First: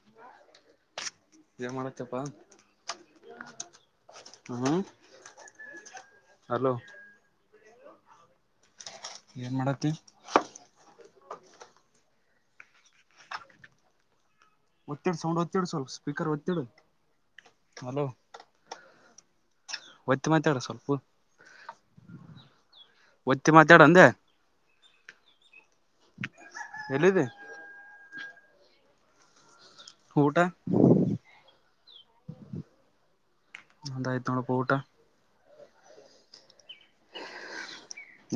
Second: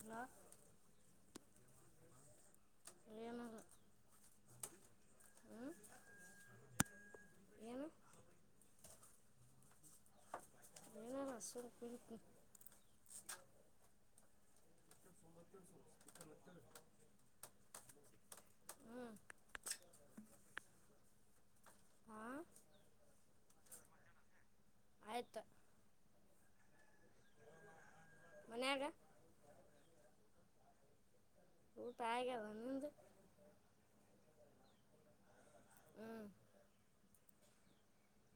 Hello [unintelligible] ಹ್ಹಾ ಹ್ಞೂ ಏನು [inaudible] ಮನ ನಸಲ್ಪರಿತ ಒತ್ತಿಡು ಸೌಂಡ್ ಒತ್ತಿಡು ಸ್ವಲ್ಪ ಸ್ಪೀಕರ್ ಒತ್ತಿಡು ಅಲೋ ಹ್ಞೂ ಒತ್ತ ಮಾತಾಡ ಸ್ವಲ್ಪ ಹಾಂ ಒತ್ತಿ ಮಾತಾಡ ಅಂದೆ ಆಯ್ತು ಎಲ್ಲಿದೆ ಮನೆಯಲ್ಲ ಊಟ ಹ ಪಾಯಗದಂದು ಎಂತ ಊಟ ಹ್ಮ್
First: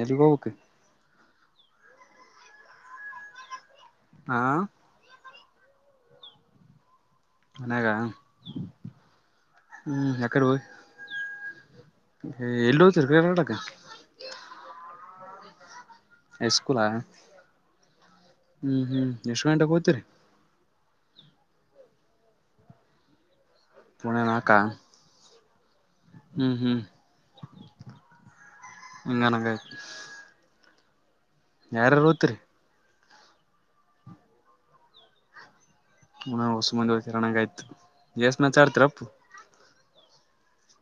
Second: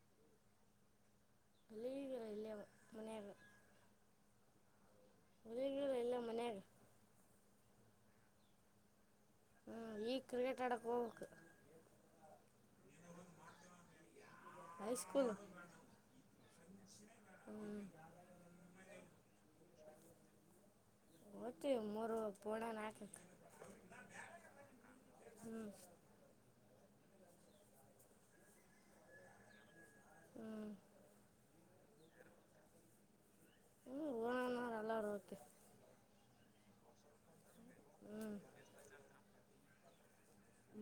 ನಲ್ಲಿಗೋಬಕ್ಕೆ ಇಲ್ಲಿಗ ಇಲ್ಲೇ ಮನೆಯಾಗ ಹಾ ಹುಲಿಗ ಎಲ್ಲ ಮನಾಗ ಅನೇಕ ಹ್ಞೂ ಹ್ಮ್ ಈಗ ಯಕಡೆ ಕ್ರಿಕೆಟ್ ಆಡಕ್ಕೆ ಹೋಗ್ಬೇಕು ಹಯ ಎಲ್ಲಿ ಹತರ್ಟಕ ಹೈ ಸ್ಕೂಲ್ ಸ್ಕೂಲ ಹ್ಮ್ ಹ್ಮ್ ಎಷ್ಟು ಗಂಟೆಗೆ ಹೋಗ್ತೀರಿ ಓತ್ತಿ ಮೂರು ಪೋಣ ನಾಕ ಪನೆ ನಕ ಹ್ಞೂ ಹ್ಮ್ ಹ್ಮ್ ಎಂಗನಂಗು ಹ್ಮ್ ಯಾರಾರು ಓತ್ರಿ ಹ್ಞೂ ಓಣನವ್ರು ಎಲ್ಲರೂ ಓದ್ತೀವಿ ಹ ಹೊಸುಂದಿ ಹರಣಂಗ ಆಾಯ್ತು ಹ್ಞೂ ಗಸ್ ನ ಚಾರತರಪ್ಪು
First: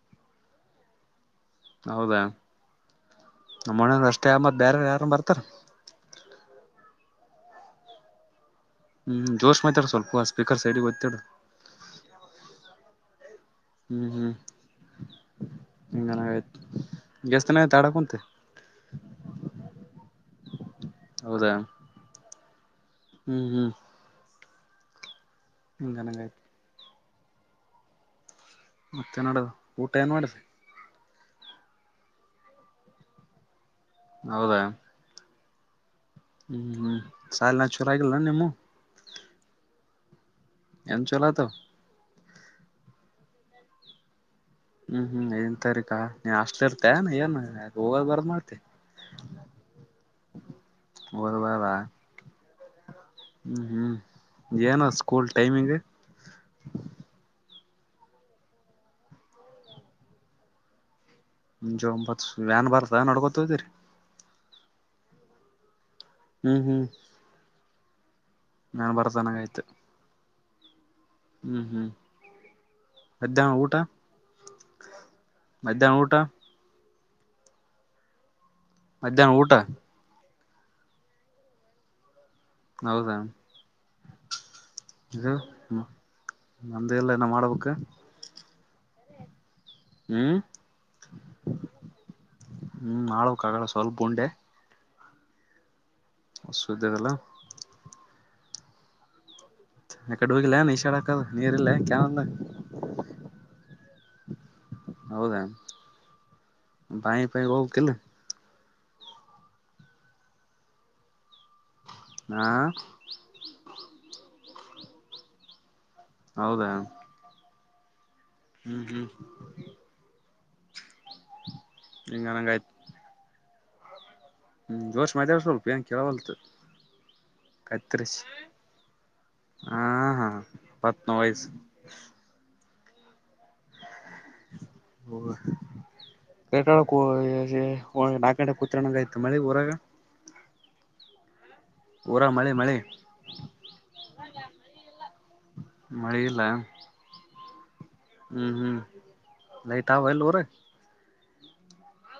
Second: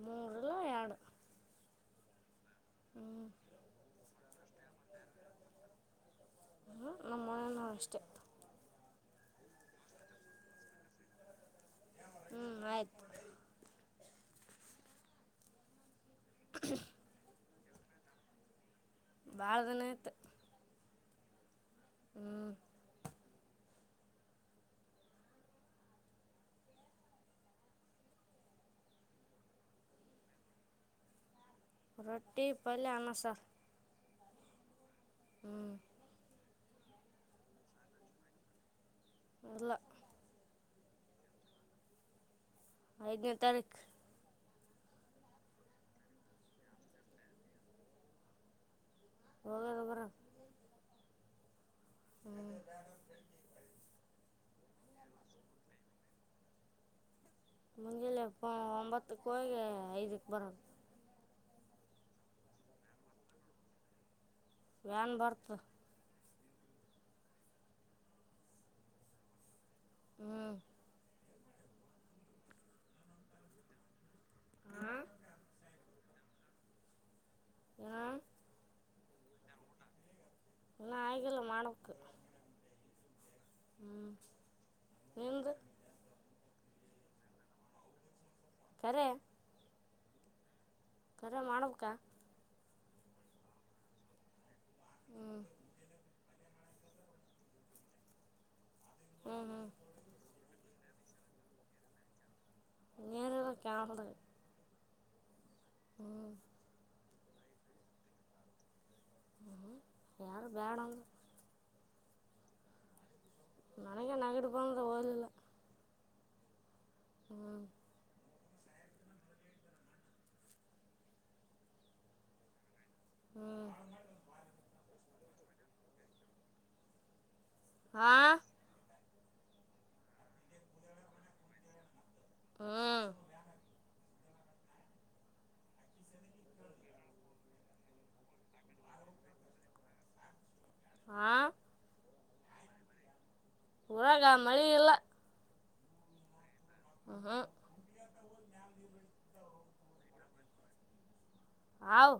ಮೂರುಲ್ಲ ಆಾನು ಹೌದಾ ನಮ್ಮನೆದ್ ಅಷ್ ಟೆ ಮತ್ ಬೇರೆರ್ ಯಾರು ಬರ್ತಾರ. ಹು ನಮ್ಮ ಮನೇನು ಅಷ್ಟೇ. ಹ್ಮ್ ಜೋಶ್ ಮಾತಾಡ್ ಸ್ವಲ್ಪ ಸ್ಪೀಕರ್ ಸೈಡ್ಗ್ ಒತ್ತಿಡು. ಹ್ಮ್ ಆಯ್ತು ಹ್ಮ್ ಹ್ಮ್ [unintelligible] ಚತನ ತಡಕಂತೆ ಬಾಲ್ಧಿನಾಯ್ತು ಹೌದಾ ಹ್ಮ್ ಹ್ಮ್ ಹು ಗಾನಾಗಾಯಿತು ಮತ್ತೆ ನೋಡದು ಊಟ ಏನ್ ಮಾಡುದು ರೊಟ್ಟಿ ಪಲ್ಯ ಅನ್ನ ಸಾರು ಹೌದಾ ಹ್ಮ್ ಹ್ಮ್ ಹ್ಮ್ ಶಾಲಾ ಇನ್ನು ಚಾಲು ಅಗಿಲೆನಿ ನಿಮ್ಮವು ಇಲ್ಲ ಎನ್ ಚಲೋತವ ಐದನೇ ತಾರೀಕು ಹ್ಮ್ ಹ್ಮ್ ಐದನೆ ತಾರಿಕಾ ಎನ್ ಆಷ್ಟಲಿ ಇರ್ತೇ ಏನ್ ಹೋಗದ ಬರದ್ ಮಾಡ್ತ ಹೋಗದು ಬರದು ಹೋಗದು ಬರದ ಹ್ಮ್ ಹ್ಮ್ ಏನು ಸ್ಕೂಲ್ ಟೈಮಿಂಗ್ ಮುಂಜಾಲೆಪ್ಪ ಒಂಬತ್ತಕ್ಕ ಹೋಗಿ ಐದಕ್ ಬರದು ಮುಂಜು ಒಂಬತ್ತು ವ್ಯಾನ್ ಬರ್ತ ನಡ್ಕೊತ ಹದಿರಿ ವ್ಯಾನ್ ಭರ್ತ್ ಹ್ಮ್ ಹ್ಮ್ ನಾನ್ ಬರ್ತನಂಗ್ ಆಯ್ತು ಹ್ಞೂ ಹ್ಮ್ ಹ್ಮ್ ಮಧ್ಯಾಹ್ನ ಊಟ ಮಧ್ಯಾಹ್ನ ಊಟ. ಆ ಮಧ್ಯಾಹ್ನ ಊಟ ಇನ್ನ ಆಗಿಲ್ಲ ಮಾಡಕ್ಕು ಹೌದಾ ಇದು ನಿಂದು ಹು ನಮ್ದು ಇಲ್ಲ ಇನ್ನ ಮಾಡ್ಬೇಕ. ಕರೆ ಹ್ಮ್ ಕರೆ ಮಾಡ್ಬೇಕ. ಹ್ಮ್ ಮಾಡ್ಬೇಕ್ ಆಗಳೆ ಸ್ವಲ್ಪ ಉಂಡೆ. ಹ್ಮ ಅದ್ ಸುದ್ದಿ ಆಗಲ್ಲ. ಹ್ಮ ಹ್ಮ್ ಅ ಕಡಿ ಹೋಗಿಲ್ಲೆನ್ ಇಶಾಡಕದ್ ನೀರಿಲ್ಲೆನ್ ಕ್ಯಾವನ್ದಾಗ್ ನೀರ್ [unintelligible] ಹೌದಾ ಹ್ಮ್ ಬಾಯ್ ಪಾಯ್ ಹೋಗ್ ತಿನ್ನು. ಹ್ಮ್್ಮ ಯಾರು ಬೇಡ ಹ ಮನಗೆ ನಗಡುಪಂಗದ ಓದಲಿಲ್ಲ ಹೌದಾ ಹ್ಮ್ ಹ್ಮ್ ಈಂಗನಂಗಾಯ್ತು ಹ್ಞೂ ಹ್ಮ್ ಜೋಶ್ ಮಾತಾಡತೋ ಏನ್ ಕೇಳೋಲ್ತು ಕತ್ರಿಸಿ ಹಾಂ [inaudible] ಹಾ ಹ ಕೆ ನಾಲ್ಡೆ ಕತ್ಣಂಗ ಆಯ್ತು ಮಳಿ ಊರಾಗ ಹಾಂ ವರ ಮಳೆ ಮಳೆ ಊರಾಗ ಮಳೆ ಇಲ್ಲ ಮಳಿ ಇಲ್ಲ [inaudible] ಹ್ಮ್ ಹ್ಮ್ ಲೈತಾವ ಎಲ್ಲೋರೆ ಹಾವ್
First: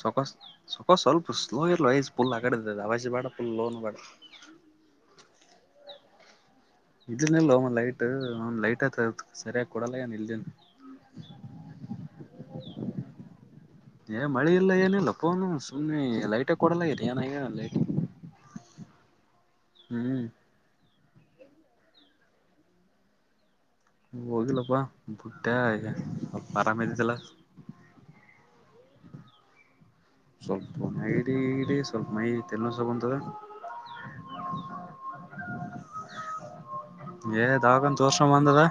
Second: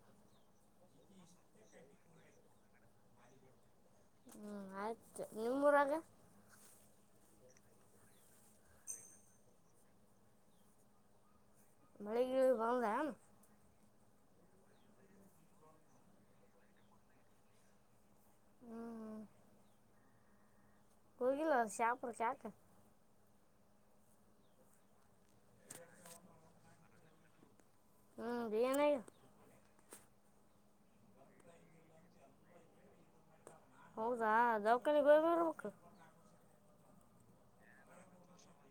ಚೊಕಸ್ ಸೊೋ ಸ್ವಲ್ಪ ಸ್ಲೋ ಇೋಪುಲ್ ಆಗಡ ಅವವಜ ಬೇಡ ಪುಲ್ ಲೋ ಬ. ಹ್ಮ್ ಆಯ್ತು ನಿಮ್ಮ ಮೂರಾಗ ಇಲ್ನಲ್ ಒಮ್ಮ ಲೈಟ್ ಒ ಲೈಟ್ ಆತ ಸರಿಯಾಗಿ ಕೊಡಲ್ಲ ಏನ್ ಇಲ್ದನ್ ಮಳೆ ಗಿಳೆ ಬಂತಾನ್ ಏ ಮಳಿ ಇಲ್ಲ ಏನಿಲ್ಲಪ್ಪೋನು ಸುಮ್ನೆ ಲೈಟೇ ಕೊಡಲ ಇದ ಏನ ಲೈಟ್ ಹ್ಞೂ ಹ್ಮ್ ಕುಯಿಲೋ ಶಾಪುರ ಶನ ಹೋಗಿಲ್ಲಪ್ಪಾ ಬುಟ್ಟ ಈ ಸ್ವಲ್ಪ ಆರಾಮ ಇದಿದ್ದಲ್ಲ ಹ್ಮ್ ಏನಾಗ್ಯಾದ ಸ್ವಲ್ಪ ಇಡ ಇಡಿ ಸ್ವಲ್ಪ ಮೈ ತನ್ನುಸ ಹೌದಾ ದೌಖಾನಿ ಬರ್ಬೇಕು ಏದ ಆಗನ್ ದೋಷ ಬಂದದಾ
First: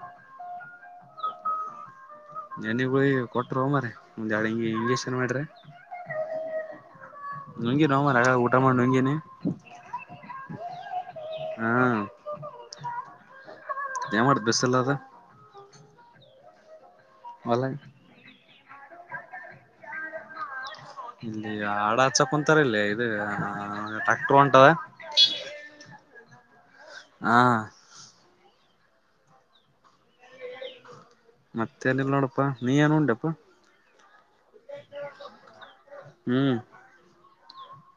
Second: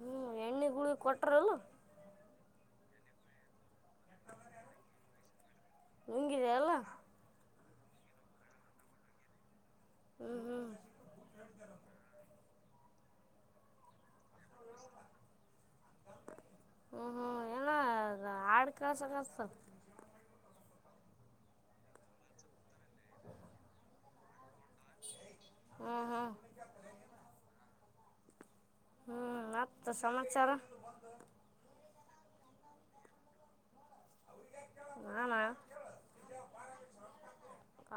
ಹ್ಮ್ ಎಣ್ಣೆ ಗುಳ ಕೊಟ್ರಲ್ಲ ಎಣ್ಣೆ ಗುಳಿಗೆ ಕೊಟ್ರು ಮಾರಾಯ [inaudible] ಒಂದ್ಯಾಳ ಹಿಂಗಗೆ ಹಂಗಗೆನ್ ಮಾಡ್ರಿ ನುಂಗಿದೆ ಅಲ್ಲ ನಂಗೇ ನ ಮರಗ ಊಟ ಮಾಡಿ ನಂಗೇನೆ ಹ್ಞೂ ಹ್ಞೂ ಹ್ಮ್ ಯಾಡ್ ಬೆಸ್ಸೇಲೋರೆ ಹ್ಮ. ಒಲ ಆಡ್ ಕಳ್ಸ ಕಷ್ಟ ಇಲ್ಲಿ ಈಗ ಹಡ ಹಚ್ಚ ಕುಂತಾರ ಇಲ್ಲಿ ಇದು ಟ್ಯಾಕ್ಟರ್ ಹೊಂಟದ ಹ್ಞೂ ಹ್ಞೂ ಹ ಹ್ಮ್ ಮತ್ತ ಸಮ ಮತ್ತೇನಿಲ್ಲ ನೋಡಪ್ಪಾ ನೀ ಏನ ಉಂಡೆಪ್ಪ ನಾನಾ ಹ್ಮ್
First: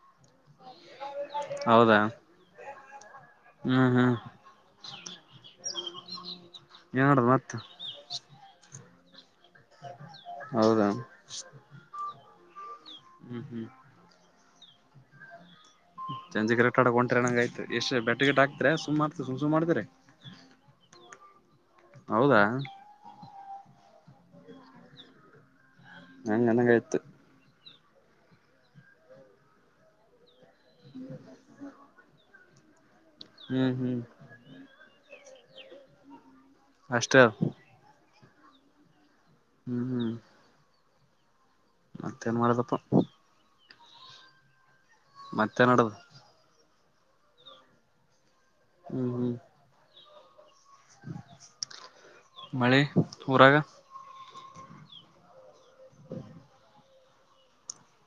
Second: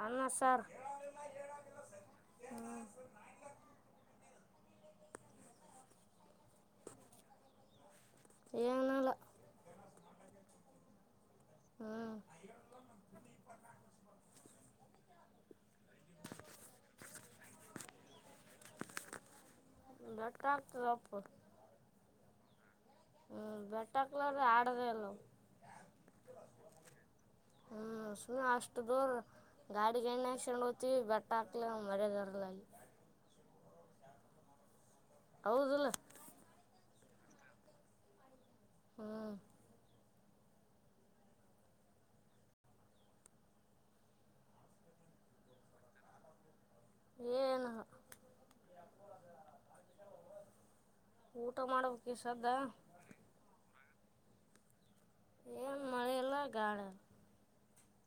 ಅನ್ನ ಸಾರು ಹೌದಾ ಹ್ಮ್ ಹ್ಮ್ ಎಡು ಮತ್ತ ಏನಿಲ್ಲ ಹೌದಾ ಹ್ಮ್ ಹ್ಮ್ ಹ್ಮ್ ಚಂಜಿ ಕ ರಟ್ ಆಡಕ ಹೊಂಟ್ರ ನಂಗ ಆ್ತು ಎಷ್ಟ ಬೆಟ್ಟೆ ಗಟ್ ಹಾಕ್ತ ಸುಮಾರ್ತು ಸು ಮಾಡ್ತೀರಿ ಬೆಟ್ಟ ಹಾಕ್ತದಪ್ಪ ಹೌದಾ ಹ್ಮ್ ಬೆಟ್ಟಕ್ಲಾರ್ರ ಆಡದಲ್ ಹಂಗ ನಂಗ ಆಯ್ತು ಹ್ಮ್ ಸುಮ್ಮಿ ಅಷ್ಟು ದೂರ ಗಾಡಿಗೆ ಎಣ್ಣೆ ಚಂಡ್ ಹ್ತಿವಿ ಬಟ್ಟ ಹಾಕ್ಲಿ ಮರದರ್ಲ ಹ್ಮ್ ಹ್ಮ್ ಹೌದಲ್ಲ ಅಷ್ಟ ಹ್ಮ ಹ್ಮ್ ಹ್ಮ್ ಮತ್ತೇಏನ್ ಮಾಡದಪ್ಪ ಮತ್ತೆ ನಡದು ಏನು. ಹ್ಮ್ ಹ್ಮ್ ಊಟ ಮಾಡಬೇಕ್ ಈ ಸದ್ದ ಮಳೆ ಏನು ಮಳೆ ಹ್ಮ ಇಲ್ಲ ಗಾಳಿ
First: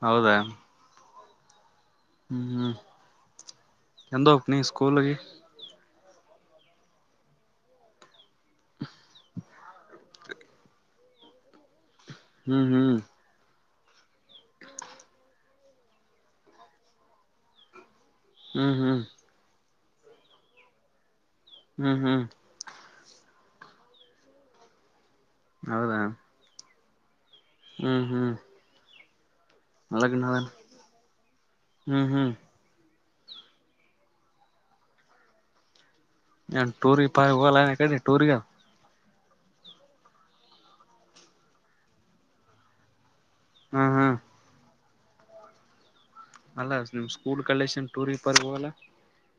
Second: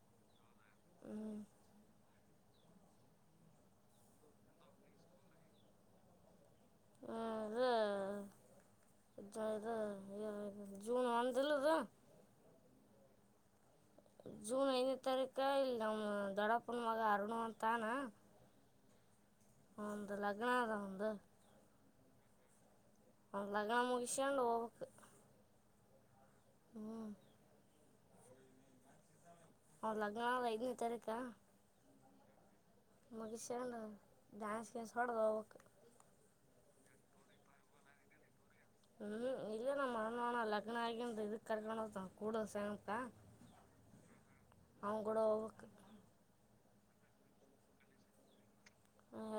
ಹೌದಾ ಹ್ಮ್. ಹ್ಮ ಹ್ಮ್ ಎಂದು ಹೋಗ್ಬೇಕು ನೀನು ಸ್ಕೂಲ್ಗೆ ಹೂ ಇದು ಜೂನ್ ಒಂದಿಲ್ಲಿದು ಹ್ಮ್ ಹ್ಮ್ ಜೂನ್ ಐನೇ ತಾರೀಕ ಇಲ್ ನಮ್ಮ್ ದೊಡಪ್ಪನ ಮಗ ಅರ್ಣ ಅಂತಾನ ಹ್ಮ್ ಹ್ಮ್ ಹಂದ ಲಾಗನದ ಹಂದು ಹ್ಮ್ ಹ್ಮ್ ಒವ್ಲ್ಯಾಗ ಮುನಿಷ್ಕನ್ಡ್ ಹೋಗ್ಬಕೂ ಹೌದಾ ಹ್ಮ ಹ್ಮ್ ಹ್ಮ್ ಅವ ಲಗ್ನ ಐದನೇ ತಾರೀಕ ಹ್ಮ್ ಹ್ಮ್ ಮುಗಿಸೆಂಡು ಡ್ಯಾನ್ಸ್ ಗಿನ್ಸ್ ಹೊಡೆದು ಹೋಗಬೇಕು ನನ್ ೂರಿ ಪ ಹೋಗಲ್ಲ ಕಡೆ ೂರಿಗೆ ಹ್ಮ್ ಇಲ್ಲೇ ನಮ್ಮ್ ಮಾಡೋಣ ಲಗ್ನ ಆಗಿಂದ ಇದಕ್ ಕರ್ಕೊಂಡ ಕೂಡ ಸಂತ ಹ್ಮ ಹ್ಮ್ ಅವಂಗೂಡ ಹೋಗ್ಬೇಕಾ ಅಲ್ಲ ನಿಮ್ ಸ್ಕೂಲ್ ಕಲ್ಲೇಶನ್ ಟೂರ್ ಇ ಪರ್ ಹೋಗಲ್ಲ.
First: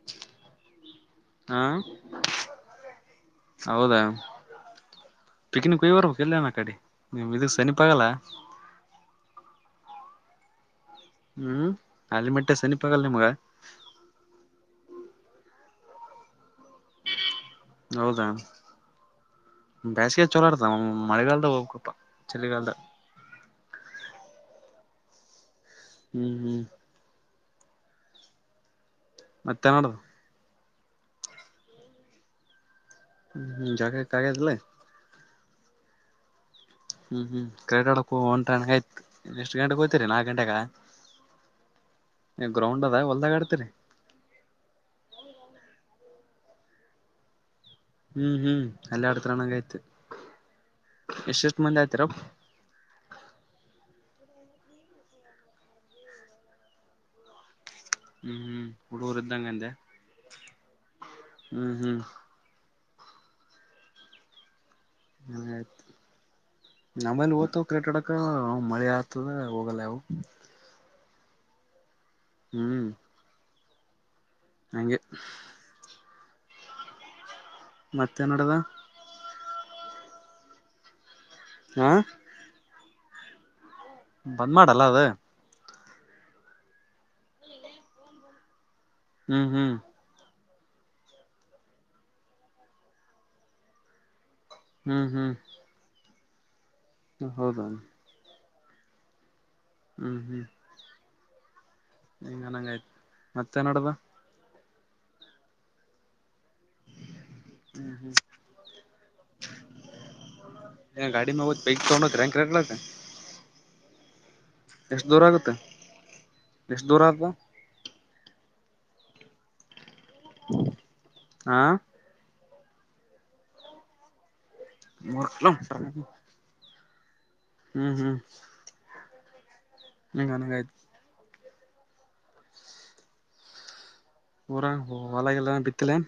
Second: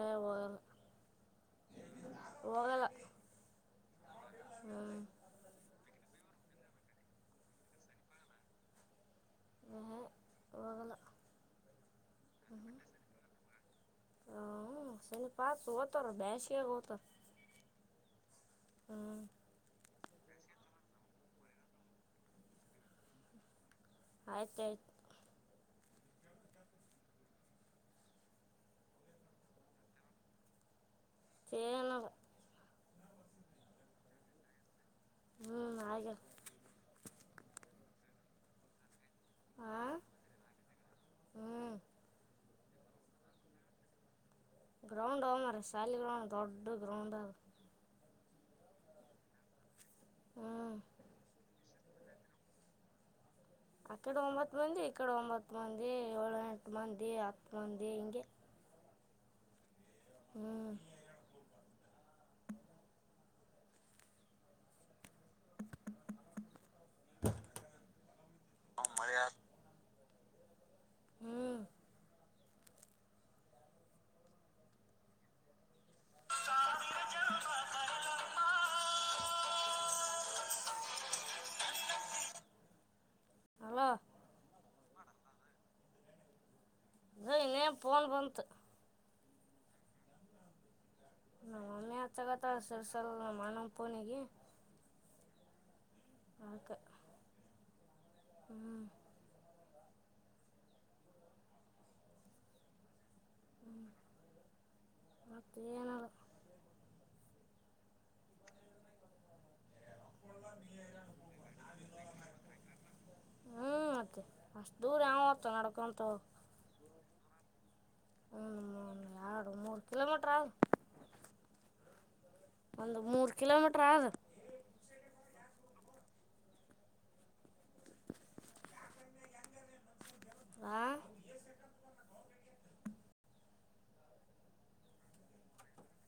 ಏ ಹೋಗಲ್ಲ ಹಾ ಹೋಗಲ್ಲ ಹೌದಾ. ಹ್ಞೂ ಪಿಕನಕ್ ವವರು [unintelligible] ಇಲ್ಲನ ಕಡೆ ನಿಮ್ ಇದಕ್ ಸನಿಪ ಆಗಲ್ಲ. ಉಹೂಂ, ಹೋಗಲ್ಲ. ಹ್ಮ್, ಅಲ್ಲಿ ಮಟ್ಟೆ ಸನಿ ಪಗಲ್ಲ ನಿಮಗ. ಅಯ್ಯಪ್ಪಾ ಸೋತರು ಬ್ಯಾಸಿಗೆ ಹೋತು ಹೌದಾ ಬ್ಯಾಸ್ಗೆ ಚಲೋ ಆಡ್ತನ ಅವ. ಮಳೆಗಾಲದ ಹೋಗ್ಬೇಕಪ್ಪ, ಚಳಿಗಾಲದ ಆಯ್ತ್ ಆಯ್ತ್ ಹ್ಮ್ ಹ್ಮ್ ಮತ್ ಯಾವ್ದು? ನ [unintelligible] ಹ್ಮ ಹ್ಮ್ ಜಾಗೈ ಕಾಯದಿಲ್ಲೆ? ಹ್ಮ್ ಹಾಗೆ ಹ್ಮ್ ಹ್ಮ್ ಕಡಕ ಹ ಒಂಟ ಆ್ತು. [unintelligible] ಎಷ್ಟು ಗಂಟೆಗ್ ಹಾಂ ಕೂತಿರಿ, ನಾಲ್ಕು ಗಂಟೆಗ? ಹ್ಞೂ [unintelligible] ಗ್ರೌಂಡ್ ಅದ ಹೊಲ್ದಾಗ ಆಡತಿರಿ? ಗ್ರೌಂಡ್ ಅವೆ ಮಾರ್ರೆ, ಸಾಲಿನಾಗ್ ದೊಡ್ಡ ಗ್ರೌಂಡ ಅವ. ಹ್ಮ್ ಹ್ಮ್, ಅಲ್ಲೇ ಆಡ್ತೀರನ್ನಂಗ್ ಆಯ್ತು. ಹ್ಞೂ ಎಷ್ಟ್ ಎಷ್ಟ್ ಮಂದಿ ಮತ್ತರ. [unintelligible] ಆಕಡೆ ಒಂಬತ್ ಮಂದಿ, ಈಕಡೆ ಒಂಬತ್ ಮಂದಿ, ಏಳೋ ಎಂಟ್ ಮಂದಿ ಆಗ್ತ್ ಮುಂದೆ ಹಿಂಗೆ ದೂರಿದ್ದಂಗ್ ಅಂದ್ಯ? ಹ್ಮ್ ಹ್ಮ್ ಹ್ಮ್ ಹ ಆಯ್ತು. ನಮ್ಮಲ್ಲಿ ಓಗ್ತವು ಕ್ರಿಕೆಡಕ ಮಳೆ ಆಯ್ತದೆ ಹೋಗಲ್ಲ ಯಾವು. ಹ್ಮ್ ಹ್ಮ್ ಹಂಗೆ ಸಾವಿರ ಜನುಮ ಮತ್ತೇನ್ ನಡದ? ಹ್ಞಾಂ ಹಲೋ ಅದು ಬಂದ್ ಮಾಡಲ್ಲ ಅವೆ. ಅಗ ಇನ್ನೇನ್ ಪೋನ್ ಬಂತು. ಹ್ಮ್ ಹ್ಮ್. ನಮ್ಮ ಮಮ್ಮಿ ಹತ್ರ ಕಥ [unintelligible] ಸರ್ ಸಲ್ [unintelligible] ನಮ್ ಅಣ್ಣನ್ ಫೋನಿಗೆ. ಹ್ಮ್ ಹ್ಮ್. ಹಾಕ ಹ್ಮ್ ಹೌದಾ [unintelligible] ಹ್ಮ್. ಹ್ಮ್ ಹ್ಮ್. ಹಿಂಗನ್ನಂಗಾಯ್ತು, ಮತ್ತೇನ್ ನಡ್ದ? ಮತ್ತ್ ಏನ [unintelligible] ಏನ ಗಾಡಿ ಹೋವತ್ ಬೈಕ್ [unintelligible] ಹ್ಮ್ ಆತ್ ಅಷ್ಟ್ ದೂರ ಎಷ್ಟ್ ಯಾವ ಹೋತಾನ್ ಆಗುತ್ತೆ ನಡ್ಕೊಂತ, ಹ್ಮ. ಎಷ್ಟ್ ದೂರ ಆದ [unintelligible] ಕಿಲೋಮೀಟ್ರ್ ಆಗ್ ಹಾ ಒಂದು ಮೂರ್ ಕಿಲೋಮೀಟರ್ ಆದ. [unintelligible] ಹ್ಮ್ ಹ್ಮ್. ಆ [unintelligible] ಆಯ್ತ ಊರಾಗ್ ಹೊ ಹೊಲಗಿಲ ಬಿತ್ತಲ್ಲೇನು?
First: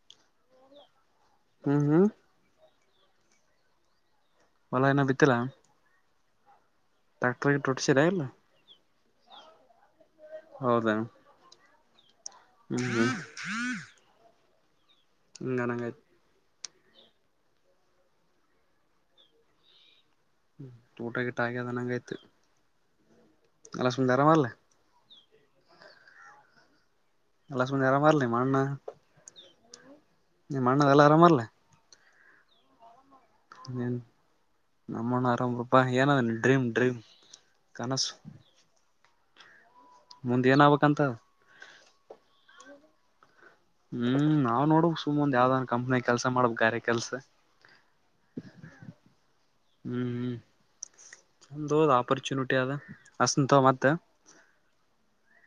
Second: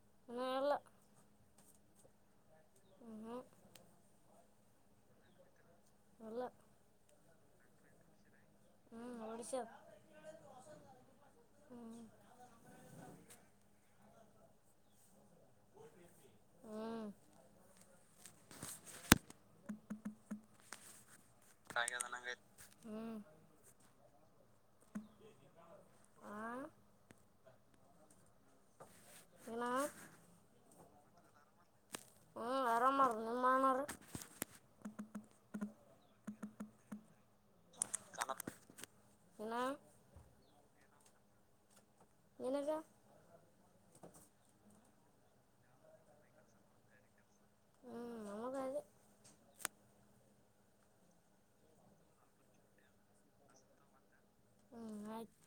[unintelligible] ಹ್ಮ್ ಹ್ಮ್. [inaudible] ಹೊಲ ಇನ್ನ ಬಿತ್ತಿಲ್ಲ ಅಲ್ಲ ಟ್ರಾಕ್ಕ್ಟರ್ ಇಟ್ ಹೊಡ್ಸಿಲ್ಲ ಏನು? ಹಾಂ ಹೊಡ್ಸ್ಯಾರ ಹೌದಾ? [inaudible] ಹ್ಮ್ ಹ್ಮ್ [unintelligible] ಹ್ಞೂ ಊಟ ಗೀಟ ಆಗ್ಯದೆ ಅನ್ನಂಗಾಯ್ತು ಹ್ಮ್. ಹಸುಯಿಂದ ಆರಾಮಲ್ಲ? ಆ [unintelligible] ಇನ್ನು ನಿಮ್ಮಣ್ಣ ಎಲ್ಲ ಆರಾಮಲ್ಲ? ಹ್ಞೂ ಆರಾಮವ್ರು ನಿಮ್ಮ ಅಣ್ಣವ್ರು ಏನ್ ನಮ್ಮಣ್ಣ ಆರಾಮ್ರಪ್ಪಾ ಏನದ ಡ್ರೀಮ್ ಡ್ರೀಮ್ ಕನಸು ಇಲ್ಲ. ಮುಂದ್ ಏನ್ ಆಬೇಕಂತ [unintelligible] ಸುಮ್ನ್ ಒಂದ್ ಯಾವ್ದಾದ್ ಕಂಪ್ನಿಲ್ ಕೆಲಸ ಮಾಡ್ಬೇಕು ಗಾರೆ ಕೆಲ್ಸ. ಹ್ಞೂ ನಮಗ ಅದೇ [unintelligible] ಹ್ಮ್ ಹ್ಮ್ ಚಂದ ಹೋದ ಆಪರ್ಚುನಿಟಿ ಅದ ಹಾಸನ್ ತವ ಮತ್ತೆ ಹ್ಮ್ ಆಯ್ತ್